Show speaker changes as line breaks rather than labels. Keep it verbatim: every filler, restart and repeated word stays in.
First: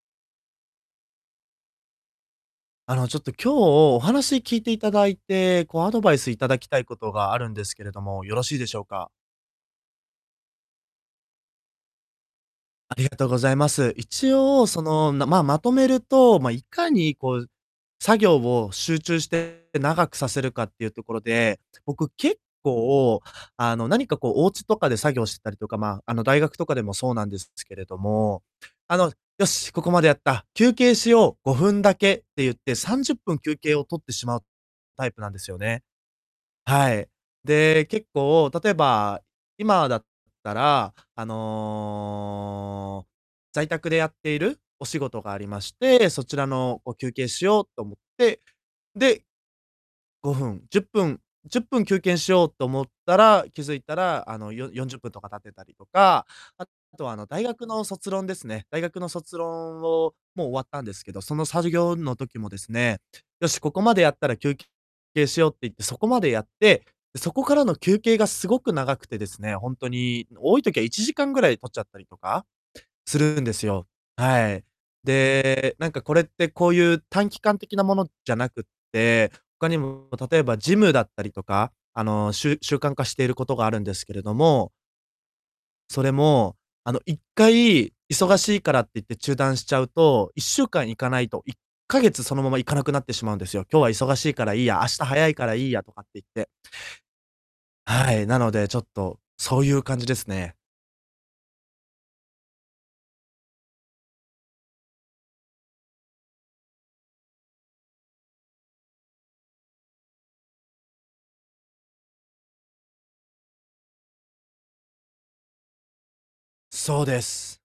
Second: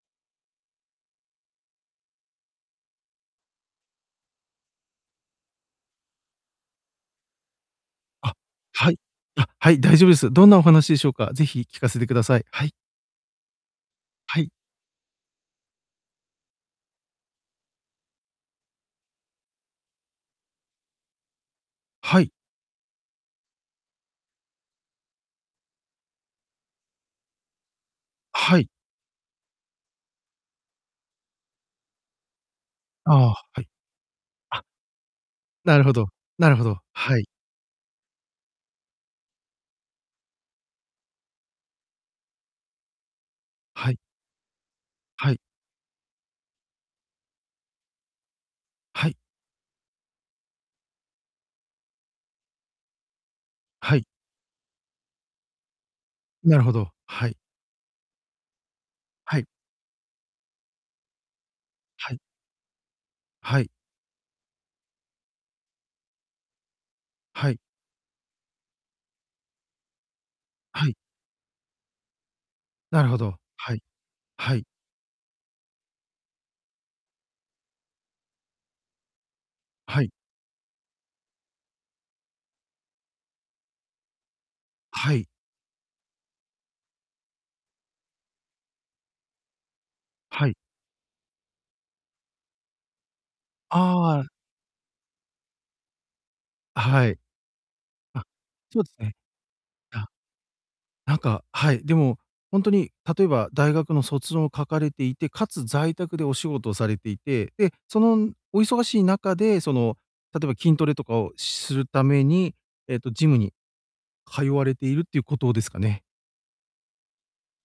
あのちょっと今日お話聞いていただいて、こうアドバイスいただきたいことがあるんですけれども、
あ、
よろしいでしょう
はい。
か？
あ、はい、大丈夫です。どんなお話でしょうか？是非聞かせてください。はい。
ありがとうございます。一
はい。
応、その、まあ、まとめると、ま、いかにこう作業を集中して長くさせるかっていうところで、僕
はい。
結構、あの、何かこうお家とかで作業してたりとか、まあ、あの大学とかでもそうなんですけれども、
はい。
あの、「よし、ここまでやった、休憩しよう、ごふんだけ」って言って、さんじ
あ
ゅっ
あ、
ぷん
は
休
はい。
憩を取ってしまう
あ。
タイプなんですよ
な
ね。
るほど。なるほど。
はい。
はい。
で、結構、例えば、今だったら、あの、在宅
は
で
い。
やっているお仕事
は
があ
い。
りまして、そちらの、こう、休憩しようと思って
はい。
でごふん、じゅっぷん、じゅっぷんきゅうけんしようと思ったら、気づい
は
た
い。
ら、あの、よよんじゅっぷんとか経ってたりとか。
なるほど、
あとはあの、
はい。
大学の卒論ですね。大学の卒
はい。
論を、もう終わったんですけど、そのさじぎょう
は
の
い。
時もですね、「よ
は
し、こ
い。
こまでやったら休憩しよう」って言って、そこまでやって、で、そこ
は
か
い。
らの休憩がすごく長くてですね、ほんとに多い時は
は
い
い。
ちじかんぐらい取っちゃったりとか、
なるほ
す
ど。
るんです
はい。
よ。は
は
い。
い。
で、なんかこれってこういう短期間的なものじゃなくて、他に
は
も
い。
例えばジムだったりとか、あのしゅ習慣化していることがあるんですけれども
はい。
それも、あの、いっかい忙しいからって言って中断しちゃうと、いっ
はい。
しゅうかん行かないと、いっかげつそのまま行かなくなってしまうんですよ。「今日は忙
ああ。
しいからいいや、明日早いからいいや」とかって言って。
はい。
は
あ、
い、なので、ちょ
そう
っ
ですね。
とそういう感
あ、
じですね。
なんか、はい、でも、ほんとに例えば大学の卒論を書かれていて、かつ在宅でお仕事をされていて、で、そのお忙しい中でその、例えば筋トレとかをしするために、えっと、ジムに通われているっていうことですかね？
そうです。